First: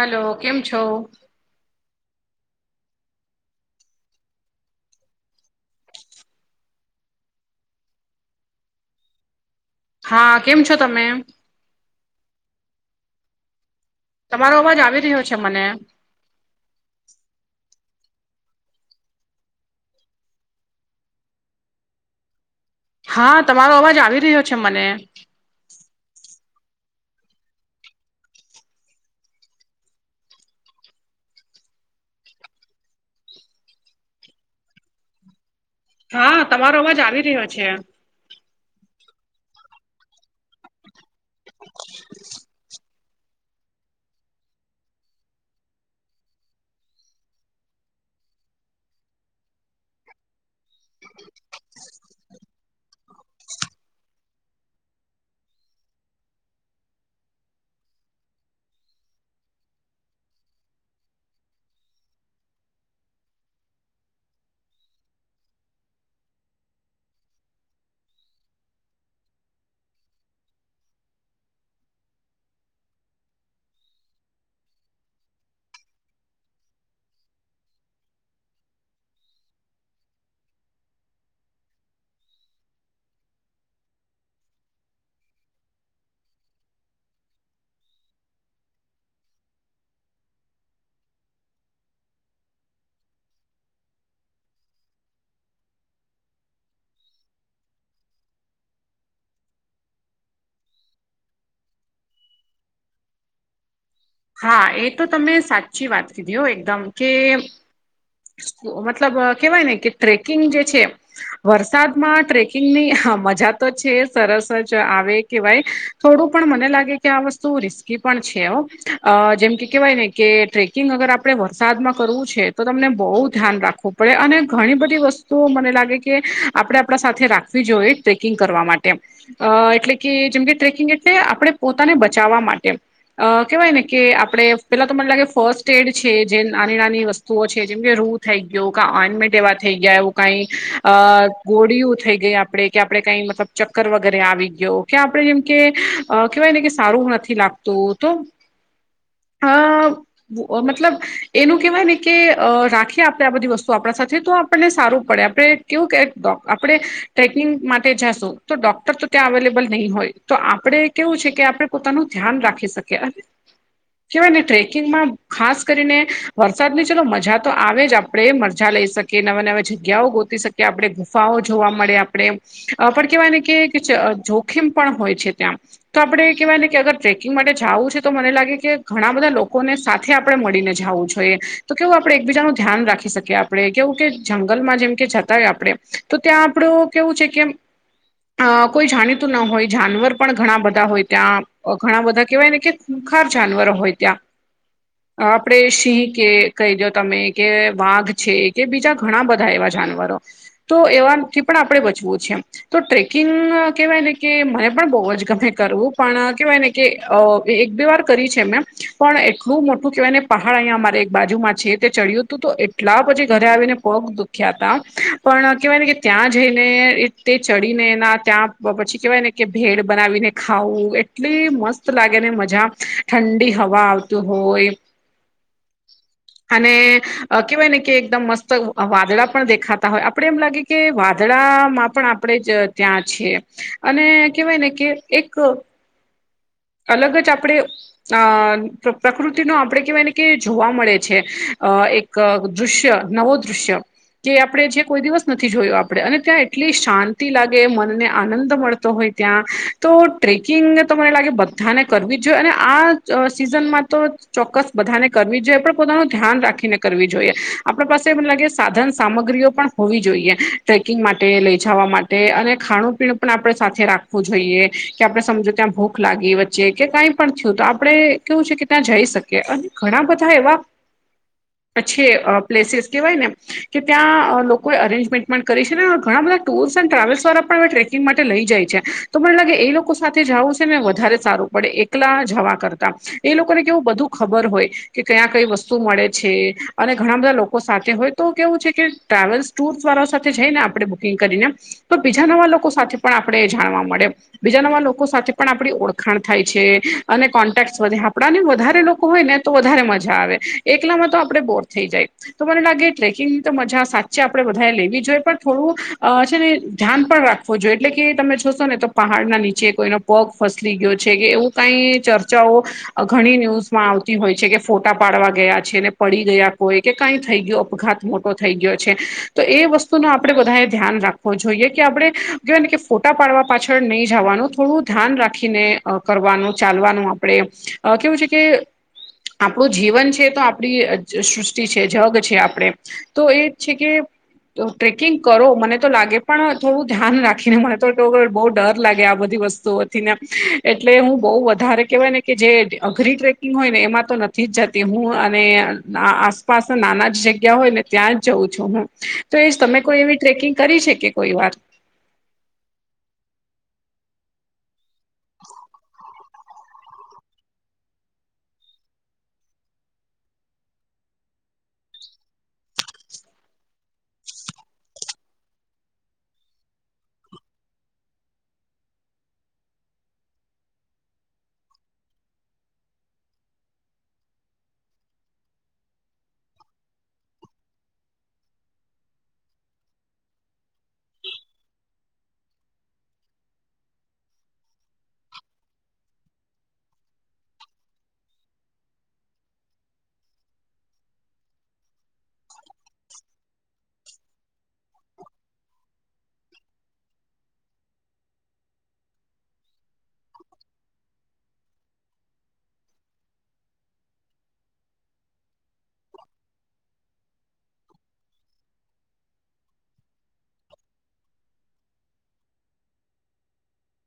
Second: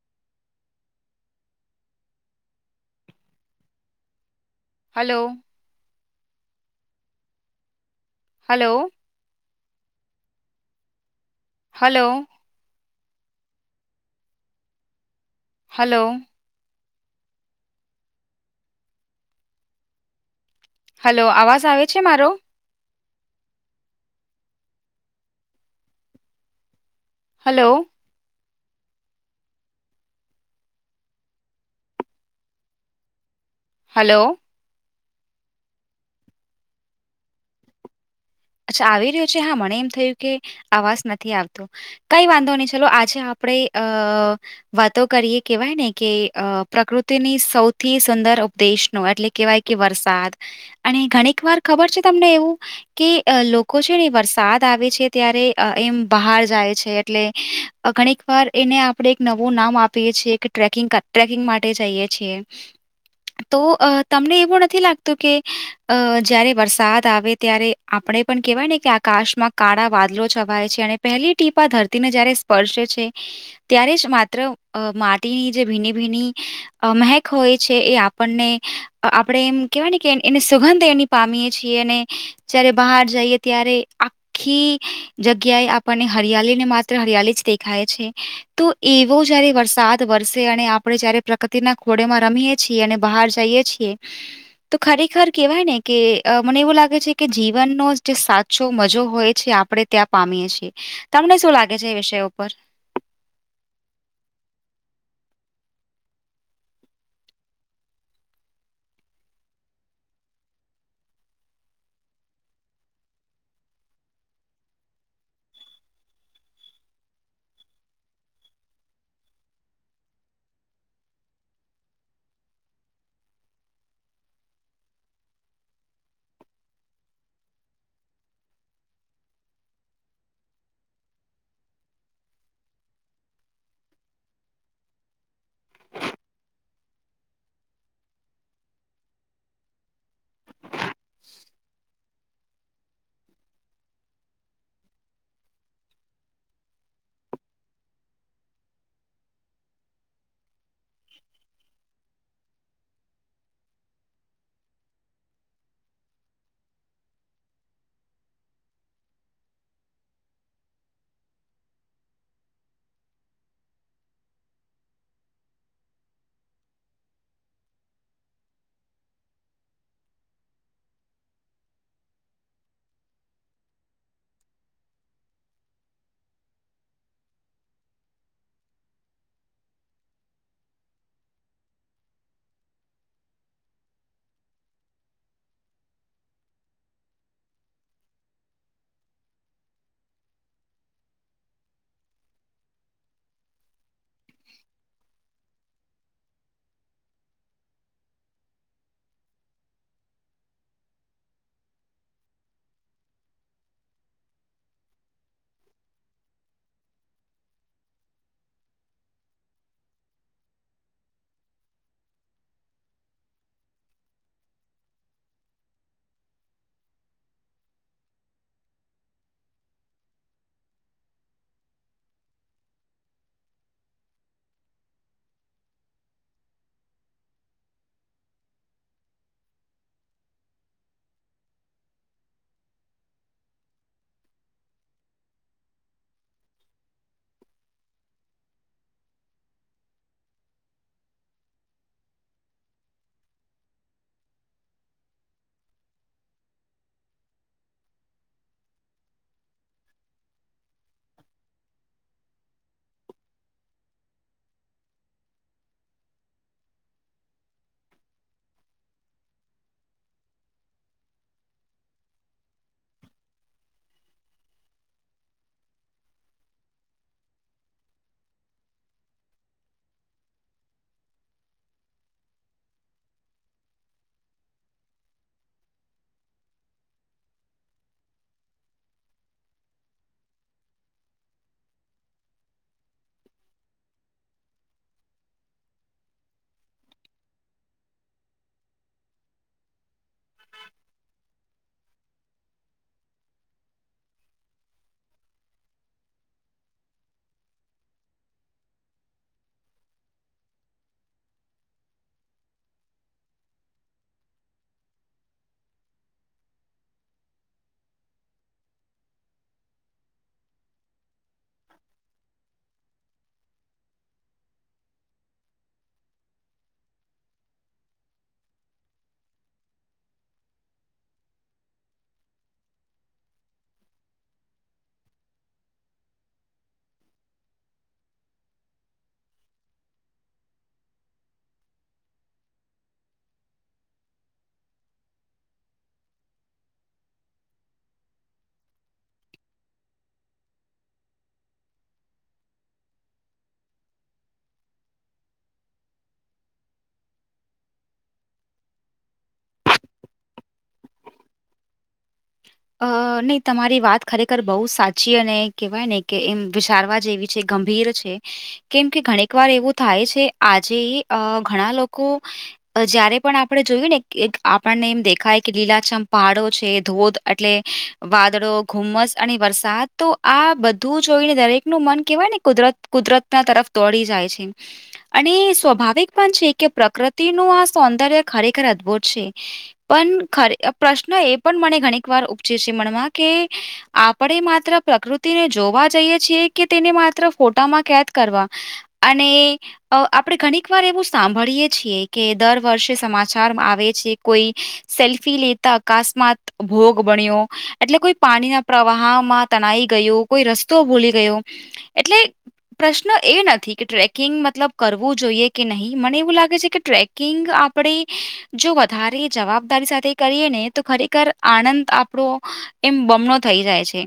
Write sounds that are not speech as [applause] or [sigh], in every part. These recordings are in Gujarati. હલો, કેમ છો. હલો હલો હા, કેમ છો, તમે હલો તમારો અવાજ આવી રહ્યો છે મને હલો હલો, અવાજ આવે છે, મારો હા, તમારો અવાજ આવી રહ્યો છે મને હલો હલો હા તમારો અવાજ આવી રહ્યો છે. અચ્છા. આવી રહ્યો છે હા, મને એમ થયું કે આવાજ નથી આવતો કઈ વાંધો નહી ચલો આજે આપણે આ વાતો કરીએ કેવાય ને કે પ્રકૃતિની સૌથી સુંદર ઉપદેશનો એટલે કેહેવાય. કે વરસાદ અને ઘણીક વાર ખબર છે, તમને એવું કે લોકો છે ને વરસાદ સાદ આવે છે ત્યારે એમ બહાર જાય છે એટલે ઘણીક વાર એને આપણે એક નવું નામ આપીએ છીએ કે ટ્રેકિંગ ટ્રેકિંગ માટે જઈએ છીએ. તો તમને એવું નથી લાગતું કે અ જયારે વરસાદ આવે ત્યારે આપણે પણ કેહેવાય ને કે આકાશમાં કાળા વાદલો છવાય છે અને પહેલી ટીપા ધરતીને જયારે પર્સે છે. ત્યારે જ માત્ર માટીની જે ભીની ભીની મહેક હોય છે એ આપણને, આપણે એમ કેહેવાય ને કે એને સુગંધ એની પામીએ છીએ અને જયારે બહાર જઈએ ત્યારે આખી જગ્યાએ આપણને હરિયાળી ને માત્ર હરિયાળી જ દેખાય છે. તો એવો જયારે વરસાદ વરસે અને આપણે જયારે પ્રકૃતિના ખોડેમાં રમીએ છીએ અને બહાર જઈએ છીએ. તો ખરેખર કેવાય ને કે મને એવું લાગે છે કે જીવનનો જે સાચો મજો હોય છે આપણે ત્યાં પામીએ છીએ. તમને શું લાગે છે એ વિષય ઉપર હા એ તો તમે સાચી વાત કીધી હો એકદમ કે મતલબ કેવાય ને કે ટ્રેકિંગ જે છે. વરસાદમાં ટ્રેકિંગની મજા તો છે સરસ જ આવે કેહેવાય થોડું પણ મને લાગે કે આ વસ્તુ રિસ્કી પણ છે, હો. અ જેમ કે કહેવાય ને કે ટ્રેકિંગ અગર આપણે વરસાદમાં કરવું છે તો તમને બહુ ધ્યાન રાખું પડે અને ઘણી બધી વસ્તુઓ મને લાગે કે આપણે આપણા સાથે રાખવી જોઈએ ટ્રેકિંગ કરવા માટે અ એટલે કે જેમ કે ટ્રેકિંગ એટલે આપણે પોતાને બચાવવા માટે કેહેવાય ને કે આપડે પેલા તો મને લાગે ફર્સ્ટ એડ છે જે નાની નાની વસ્તુઓ છે જેમ કે રૂત થઈ ગયું ક ઓનમેટ એવા થઈ ગયા એું કઈ અ ગોળી થઈ ગઈ આપડે કે આપડે કઈ મતલબ ચક્કર વગેરે આવી ગયો કે આપડણે જેમ કે અ કવાય ને કે સારું નથી લાગતું તો હવ. મતલબ એનું કેહેવાય ને કે રાખીએ આપણે આ બધી વસ્તુ આપણા સાથે તો આપણને સારું પડે આપણે કેવું કે આપણે ટ્રેકિંગ માટે જાશું તો ડોક્ટર તો ત્યાં અવેલેબલ નહીં હોય. તો આપડણે કેવું છે કે આપડણે પોતાનું ધ્યાન રાખી શકીએ અને કહેવાય ને ટ્રેકિંગમાં ખાસ કરીને વરસાદ ની ચલો મજા તો આવે જ આપણેે મજા લઈ શકીએ કે નવા નવા જગ્યાઓ ગોતી શકીએ આપણે ગુફાઓ જોવા મળે આપણે પણ કેહેવાય ને કે જોખીમ પણ હોય છે ત્યાં. તો આપડે કહેવાય ને કે અગર ટ્રેકિંગ માટે જવું છે તો મને લાગે કે ઘણા બધા લોકોને સાથે આપણે મળીને જવું જોઈએ તો કેવું આપણેે એકબીજા ન ધ્યાન રાખી શકીએ. આપણે કેવું કે જંગલમાં જેમ કે જતા હોય આપણેે તો ત્યાં આપડું કેવું છે કે અ કોઈ જાણીતું ના હોય જાનવર પણ ઘણા બધા હોય ત્યાં ઘણા બધા કેવાય ને કે ખૂખ જાનવર હોય ત્યા આપણે સિંહ કે કહી દયો તમે કે વાઘ છે કે બીજા ઘણા બધા એવા જાનવરો. તો એવા થી પણ આપડણે બચવું છે. તો ટ્રેકિંગ કેહેવાય ને કે મને પણ બહુ જ ગમે કરવું પણ કેહેવાય ને કે એક બે વાર કરી છે મે પણ એટલું મોટું કહેવાય ને પહાડ અહીંયા મારે એક બાજુમાં છે તે ચડ્યું હતું તો એટલા પછી ઘરે આવીને પોગ દુખ્યા હતા પણ કેહેવાય ને કે ત્યાં જઈને તે ચડીને એના ત્યાં પછી કેવાય ને કે ભેળ બનાવીને ખાવું એટલી મસ્ત લાગે ને મજા ઠંડી હવા આવતી હોય [inaudible] અને કેહેવાય ને કે એકદમ મસ્ત વાદળા પણ દેખાતા હોય આપડે એમ લાગે કે વાદળામાં પણ આપણેે જ ત્યાં છીએ અને કેહેવાય ને કે એક અલગ જ આપણે અ પ્રકૃતિનો આપણે કેહેવાય ને કે જોવા મળે છે અ એક દૃશ્ય નવો દૃશ્ય કે જે આપણે જે કોઈ દિવસ નથી જોયું આપણેે અને ત્યાં એટલી શાંતિ લાગે મનને આનંદ મળતો હોય ત્યાં તો ટ્રેકિંગ તો મને લાગે બધાને કરવી જોઈએ અને આ સિઝનમાં તો ચોક્કસ બધાને કરવી જોઈએ પણ પોતાનું ધ્યાન રાખીને કર જોઈએ આપ પાસે મને લાગે સાધન સામગ્રીઓ પણ હોવી જોઈએ ટ્રેકિંગ માટે લઈ જવા માટે અને ખાણું પીણું પણ આપણે સાથે રાખવું જોઈએ કે આપડણે સમજો ત્યાં ભૂખ લાગી છે કે કંઈ પણ થયું તો આપણે કેવું છે કે ત્યાં જઈ શકીએ અને ઘણા બધા એવા [inaudible] છ પ્લેસીસ કહેવાય ને કે ત્યાં લોકોએ અરેન્જમેન્ટ પણ કરી છે ને ઘણા બધા ટુર્સ એન્ડ ટ્રાવેલ્સ વાર પણ હવે ટ્રેકિંગ માટે લઈ જાય છે તો મને લાગે એ લોકો સાથે જવું છે ને વધારે સારું. પડે એકલા જવા કરતા એ લોકોને કેવું બધું ખબર હોય કે કયા કઈ વસ્તુ મળે છે અને ઘણા બધા લોકો સાથે હોય તો કેવું છે કે ટ્રાવેલ્સ ટૂર્સ વાળા સાથે જઈને આપણે બુકિંગ કરીને તો બીજા નવા લોકો સાથે પણ આપણે જાણવા મળે બીજા નવા લોકો સાથે પણ આપણી ઓળખાણ થાય છે અને કોન્ટેક્ટ વધે આપડાને વધારે લોકો હોય ને તો વધારે મજા આવે એકલામાં તો આપડણે બોર થઈ જાય તો મને લાગે ટ્રેકિંગની તો મજા સાચે આપડે બધાએ લેવી જોઈએ પણ થોડું છે ને ધ્યાન પણ રાખવું ો જો એટલે કે તમે જોશો ને તો પહાડ ના નીચે કોઈનો પગ ફસલી ગયો છે કે એવું કઈ ચર્ચાઓ ઘણી ન્યૂઝમાં આવતી હોય છે કે ફોટા પાડવા ગયા છે ને પડી ગયા કોઈ કે કઈ થઈ ગયું અપઘાત મોટો થઈ ગયો છે તો એ વસ્તુ ન આપણે બધા ધ્યાન રાખવો જોઈએ કે આપણે જો ને કે ફોટા પાડવા પાછળ નહીિ જવાનું થોડું ધ્યાન રાખીને અ કરવાનું ચાલવાનું આપણે કેવું છે કે આપણું જીવન છે તો આપણી સૃષ્ટિ છે જગ છે આપણે તો એ છે કે તો ટ્રેકિંગ કરો મને તો લાગે પણ થોડું ધ્યાન રાખીને મને તો બહુ ડર લાગે આ બધી વસ્તુ તોથી ને એટલે હું બહુ વધારે કહેવાય ને કે જે અઘરી ટ્રેકિંગ હોયને એમાં તો નથી જ જતી હું અને આસપાસ નાના જ જગ્યા હોય ને ત્યાં જ જઉં છું હું તો એ તમે કોઈ એવી ટ્રેકિંગ કરી છે કે કોઈ વાત અ નહી તમારી વાત ખરેખર બહુ સાચી અને કેહેવાય ને કે એમ વિચારવા જેવી છે ગંભીર છે કેમ કે ઘણીક વાર એવું થાય છે આજે અ ઘણા લોકો જયારે પણ આપણે જોયું ને એક આપણને એમ દેખાય કે લીલાજમ પહાડો છે, ધોધ એટલે વાદળો, ઘુમ્મસ અને વરસાદ તો આ બધું જોઈને દરેકનું મન કેહવાયને કુદરત કુદરતના તરફ દોડી જાય છે. અને સ્વાભાવિક પણ છે કે પ્રકૃતિનું આ સૌંદર્ય ખરેખર અદ્ભુત છે. પણ ખરે પ્રશ્ન એ પણ મને ઘણીક વાર ઉપજે છે મનમાં કે આપણે માત્ર પ્રકૃતિને જોવા જઈએ છીએ કે તેને માત્ર ફોટામાં કેદ કરવા? અને અ આપણે ઘણીક વાર એવું સાંભળીએ છીએ કે દર વર્ષે સમાચારમાં આવે છે. કોઈ સેલ્ફી લેતા અકસ્માત ભોગ બણ્યો એટલે કોઈ પાણીના પ્રવાહમાં તણાઈ ગયો, કોઈ રસ્તો ભૂલી ગયો. એટલે પ્રશ્ન એ નથી કે ટ્રેકિંગ મતલબ કરવું જોઈએ કે નહીં મને એવું લાગે છે કે ટ્રેક કિંગ આપણે જો વધારે જવાબદારી સાથે કરીએ ને તો ખરેખર આનંદ આપણો એમ બમણો થઈ જાય છે.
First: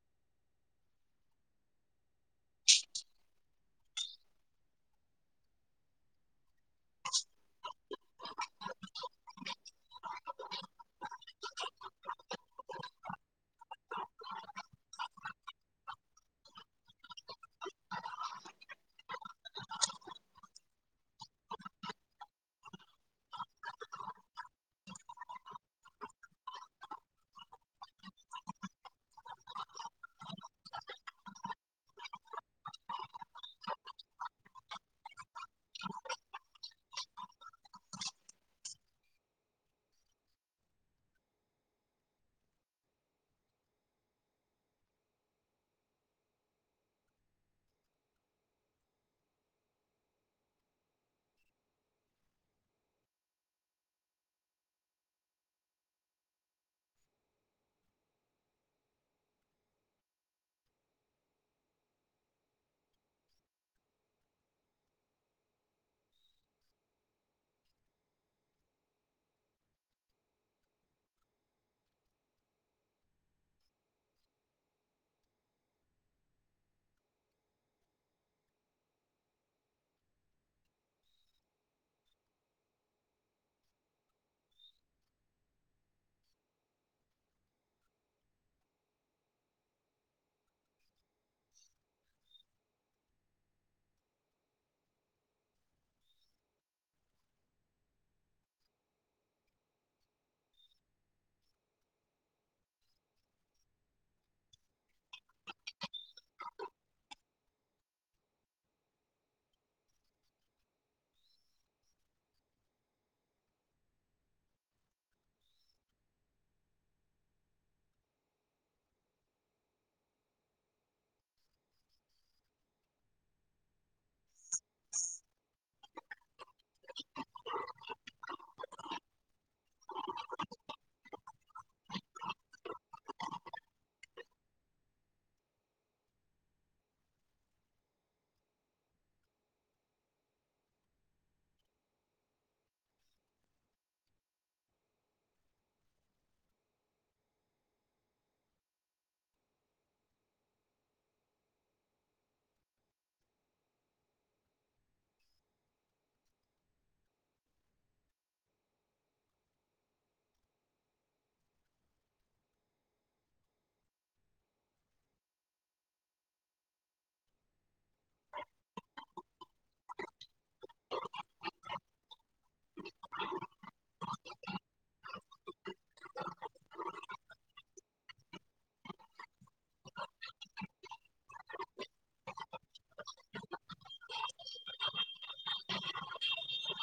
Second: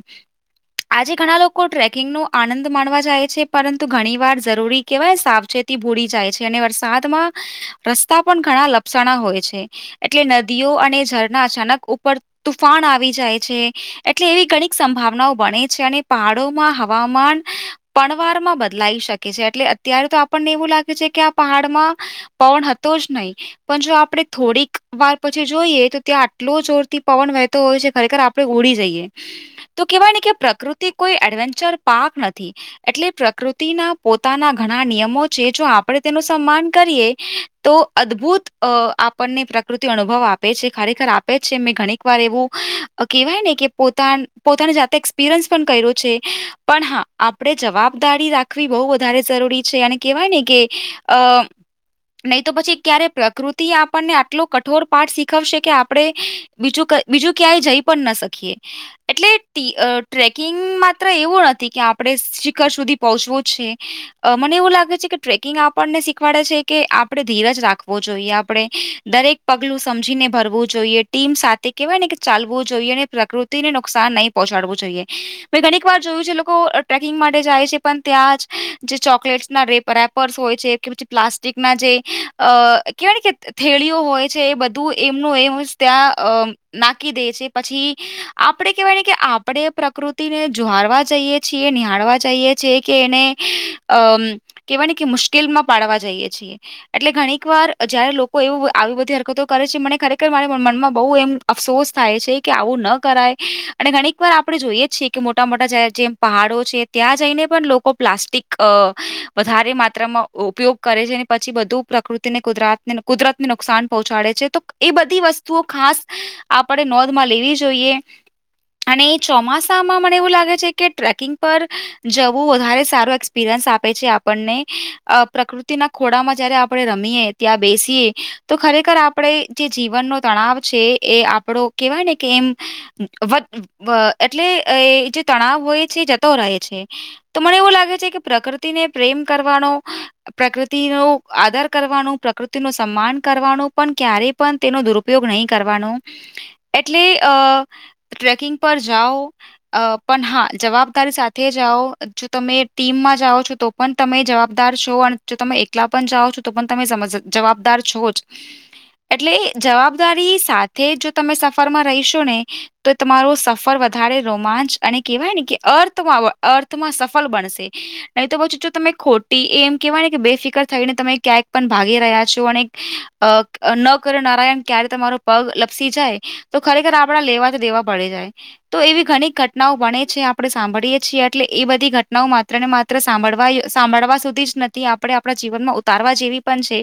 આજે ઘણા લોકો ટ્રેકિંગનો આનંદ માણવા જાય છે પરંતુ ઘણીવાર ઝરૂરી કેહવાય સાવચેત તી ભુડી જાય છે અને વરસાદમાં રસ્તા પણ ઘણા લપસણા હોય છે. એટલે નદીઓ અને ઝરના અચાનક ઉપર તુફાન આવી જાય છે. એટલે એવી ઘણીક સંભાવનાઓ બને છે અને પહાડોમાં હવામાન પણવારમાં બદલાઈ શકે છે એટલે અત્યારે તો આપણને એવું લાગે છે કે આ પહાડમાં પવન હતો જ નહીં પણ જો આપણે થોડીકવાર પછી જોઈએ તો ત્યાં આટલો જોર થી પવન વહેતો હોય છે ખરેખર આપણેે ઉડી જઈએ. તો કેહવાય ને કે પ્રકૃતિ કોઈ એડવેન્ચર પાર્ક નથી. એટલે પ્રકૃતિના પોતાના ઘણા નિયમો છે જો આપણે તેનું સન્માન કરીએ તો અદ્ભુત અ આપણને પ્રકૃતિ અનુભવ આપે છે ખરેખર આપે છે. ઘણીકવાર એવું કહેવાય ને કે પોતા પોતાની જાતે એક્સપિરિયન્સ પણ કર્યો છે. પણ હા આપણેે જવાબદારી રાખવી બહુ વધારે ઝરૂરી છે અને કેહવાય ને કે અ નઈ તો પછી ક્યારે પ્રકૃતિ આપણને આટલો કઠોર પાઠ શીખવશે કે આપણે બીજું ક બીજું ક્યાંય જઈ પણ ના શકીએ. એટલે ટી અ ટ્રેકિંગ માત્ર એવું નથી કે આપણે શિખર સુધી પહોંચવું છે. અ મને એવું લાગે છે કે ટ્રેકિંગ આપણને શીખવાડે છે કે આપણે ધીરજ રાખવો જોઈએ આપણે દરેક પગલું સમજીને ભરવું જોઈએ. ટીમ સાથે કેવાયને કે ચાલવું જોઈએ અને પ્રકૃતિને નુકસાન નહીં પહોંચાડવું જોઈએ. મેં ઘણીકવાર જોયું છે લોકો અ ટ્રેકિંગ માટે જાય છે પણ ત્યાં જ જે ચોકલેટ્સના રે રેપર્સ હોય છે. કે પછી પ્લાસ્ટિકના જે અ કહેવાય ને કે થેળીઓ હોય છે એ બધું એમનું એમ જ ત્યાં અ નાખી દેય છે પછી આપણે કેહવાય ને કે આપણે પ્રકૃતિને જોહારવા જઈએ છીએ, નિહાળવા જાઈએ છીએ કે એને અમ કેવાય ને કે મુશ્કેલમાં પાડવા જઈએ છીએ. એટલે ઘણીકવાર જયારે લોકો એવું આવી બધી હરકતો કરે છે મને ખરેખર મારી મનમાં બહુ એમ અફસોસ થાય છે કે આવું ન કરાય અને ઘણીકવાર આપણે જોઈએ છી કે મોટા-મોટા જ્યાં જેમ પહાડો છે ત્યાં જઈને પણ લોકો પ્લાસ્ટિક અ વધારે માત્રામાં ઉપયોગ કરે છે ને પછી બધું પ્રકૃતિને કુદરાતને કુદરતને નુકસાન પહોંચાડે છે તો એ બધી વસ્તુઓ ખાસ આપણે નોંધમાં લેવી જોઈએ. અને એ ચોમાસામાં મને એવું લાગે છે કે ટ્રેકિંગ પર જવું વધારે સારું એક્સ પીરિન્સ આપે છે આપણને અ પ્રકૃ તીના ખોડામાં જયારે આપણે રમીએ, ત્યાં બેસીએ તો ખરેખર આપણે જે જીવનનો તણાવ છે એ આપણો કેવાય ને કે એમ વધ એટલે એ જે તણાવ હોય છે એ જતો રહે છે. તો મને એવું લાગે છે, કે પ્રકૃતિને પ્રેમ કરવાનો પ્રકૃતિનો આદર કરવાનું, પ્રકૃતિનો સમ્માન કરવાનું, પન ક્યારેય પણ તેનો દૂર ઉ પયોગ નહી કરવાનો એટલે અ ટ્રેકિંગ પર જાઓ અ પન હા જવાબદારી સાથે જાઓ જો તમે ટીમમાં જાઓ છો તો પન તમે જવાબદાર છો અને જો તમે એકલા પણ જાઓ છો તો પણ તમે સમજ જવાબદાર છો જ એટલે જવાબદારી સાથે જો તમે સફરમાં રહીશો ને તો એ તમારો સફર વધારે રોમાંચ અને કહેવાય ને કે અર્થમાં અર્થમાં સફલ બનશે નહી તો પછી જો તમે ખોટી એમ કેહેવાય ને કે બેફિકર થઈને તમે ક્યાંયક પણ ભાગી રહ્યા છો અને અ ન કરે નારાયન ક્યારે તમારો પગ લપસી જાય તો ખરેખર આપડા લેવા કે દેવા પડી જાય તો એવી ઘણી ઘટનાઓ બણે છે, આપણે સાંભળીએે છીએ એટલે એ બધી ઘટનાઓ માત્ર ને મા ત્ર સાંભળવા એ સાંભળવા સુધી જ નથી આપણે આપણા જીવનમાં ઉતારવા જેવી પન છે.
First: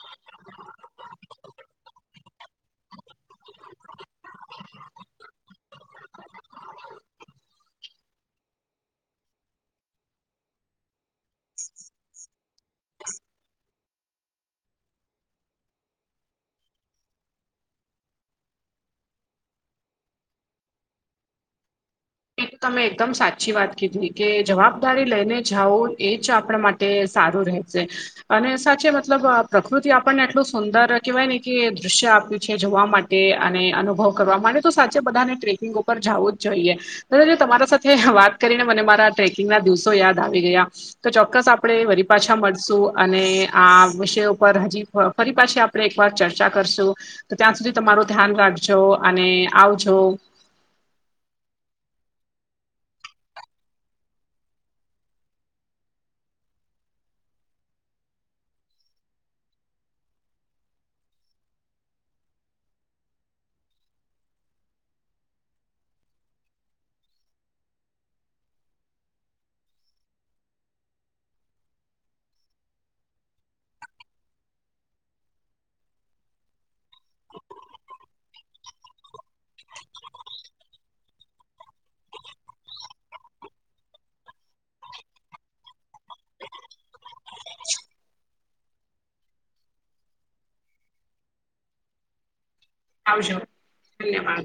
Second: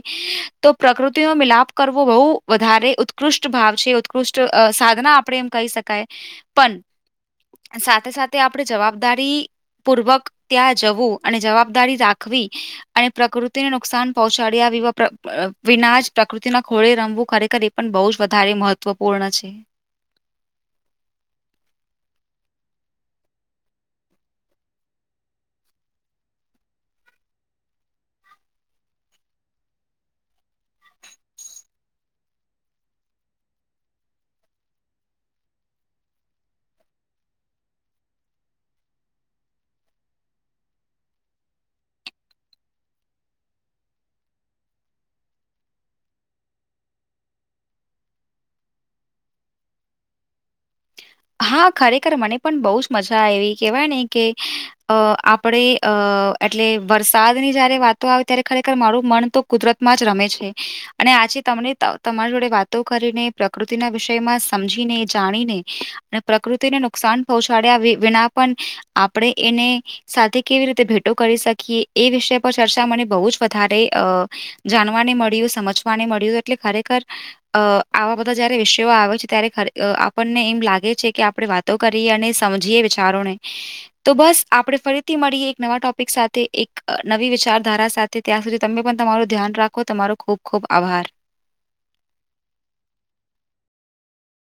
તો પ્રકૃતિનો મિલાપ કરવો બહુ વધારે ઉત્કૃષ્ટ ભાવ છે, ઉત્કૃષ્ટ અ સાધના આપણે એમ કહી શકાય પન સાથે સાથે આપણે જવાબદારી પૂર્વક ત્યાં જવું અને જવાબદારી રાખવી અને પ્રકૃતિને નુકસાન પહોંચાડ્યા વિવા વિના જ પ્રકૃતિના ખોળે રમવું ખરેખર એ પણ બહુ જ વધારે મહત્વપૂર્ણ છે. એ તમે એકદમ સાચી વાત કીધી કે જવાબદારી લઈને જાઓ એ જ આપણા મા તે સારું રહે છે. અને સાચે મતલબ અ પ્રકૃતિ આપણને એટલું સુંદર કેહેવાય ને કે દૃશ્ય આપ્યું છે, જોવા મા તે અને અનુભવ કરવા માટે તો સાચે બધાને ટ્રેકિંગ ઉપર જાવું જ જોઈએ એટલે જો તમારા સાથે વાત કરીને મને મારા ટ્રેકિંગના દિવસો યાદ આવી ગયા તો ચોક્કસ આપણે વરી પાછા મળશું અને આ વિષય ઉપર હજી હ ફરી પાછી આપણે એક વાર ચર્ચા કરશું. તો ત્યાં સુધી તમારો ધ્યાન રાખજો અને આવજો હા ખરેખર મને પન બહુ જ મજા આયવી કેવાય ને કે અ આપણે અ એટલે વરસાદની જયારે વાતો આવે ત્યારે ખરેખર મારું મન તો કુદરતમાં જ રમે છે. અને આજે તમને તમાર જોડે વાતો કરીને પ્રકૃતિના વિષયમાં સમજીને જાણીને ને પ્રકૃતિને નુકસાન પહોંચાડ્યા વી વિના પન આપણે એને સાથે કેવી રીતે ભેટો કરી શકીએ એ વિષય પર ચર્ચા મને બહુ જ વધારે અ જાણવાને મળ્યું સમજવાને મળ્યું એટલે ખરેખર અ આવા બધા જયારે વિષયો આવે છે, ત્યારે ખ આપણને એમ લાગે છે, કે આપણે વાતો કરીએ અને સમજીએ વિચારોને તો બસ આપણે ફરીથી મળીએ એક નવા ટોપિક સાથે એક નવી વિચારધારા સા થે તયાં સુધી તમે પણ તમારું ધ્યાન રાખો તમારો ખુબ ખુબ આભાર આવજો ધન્યવાદ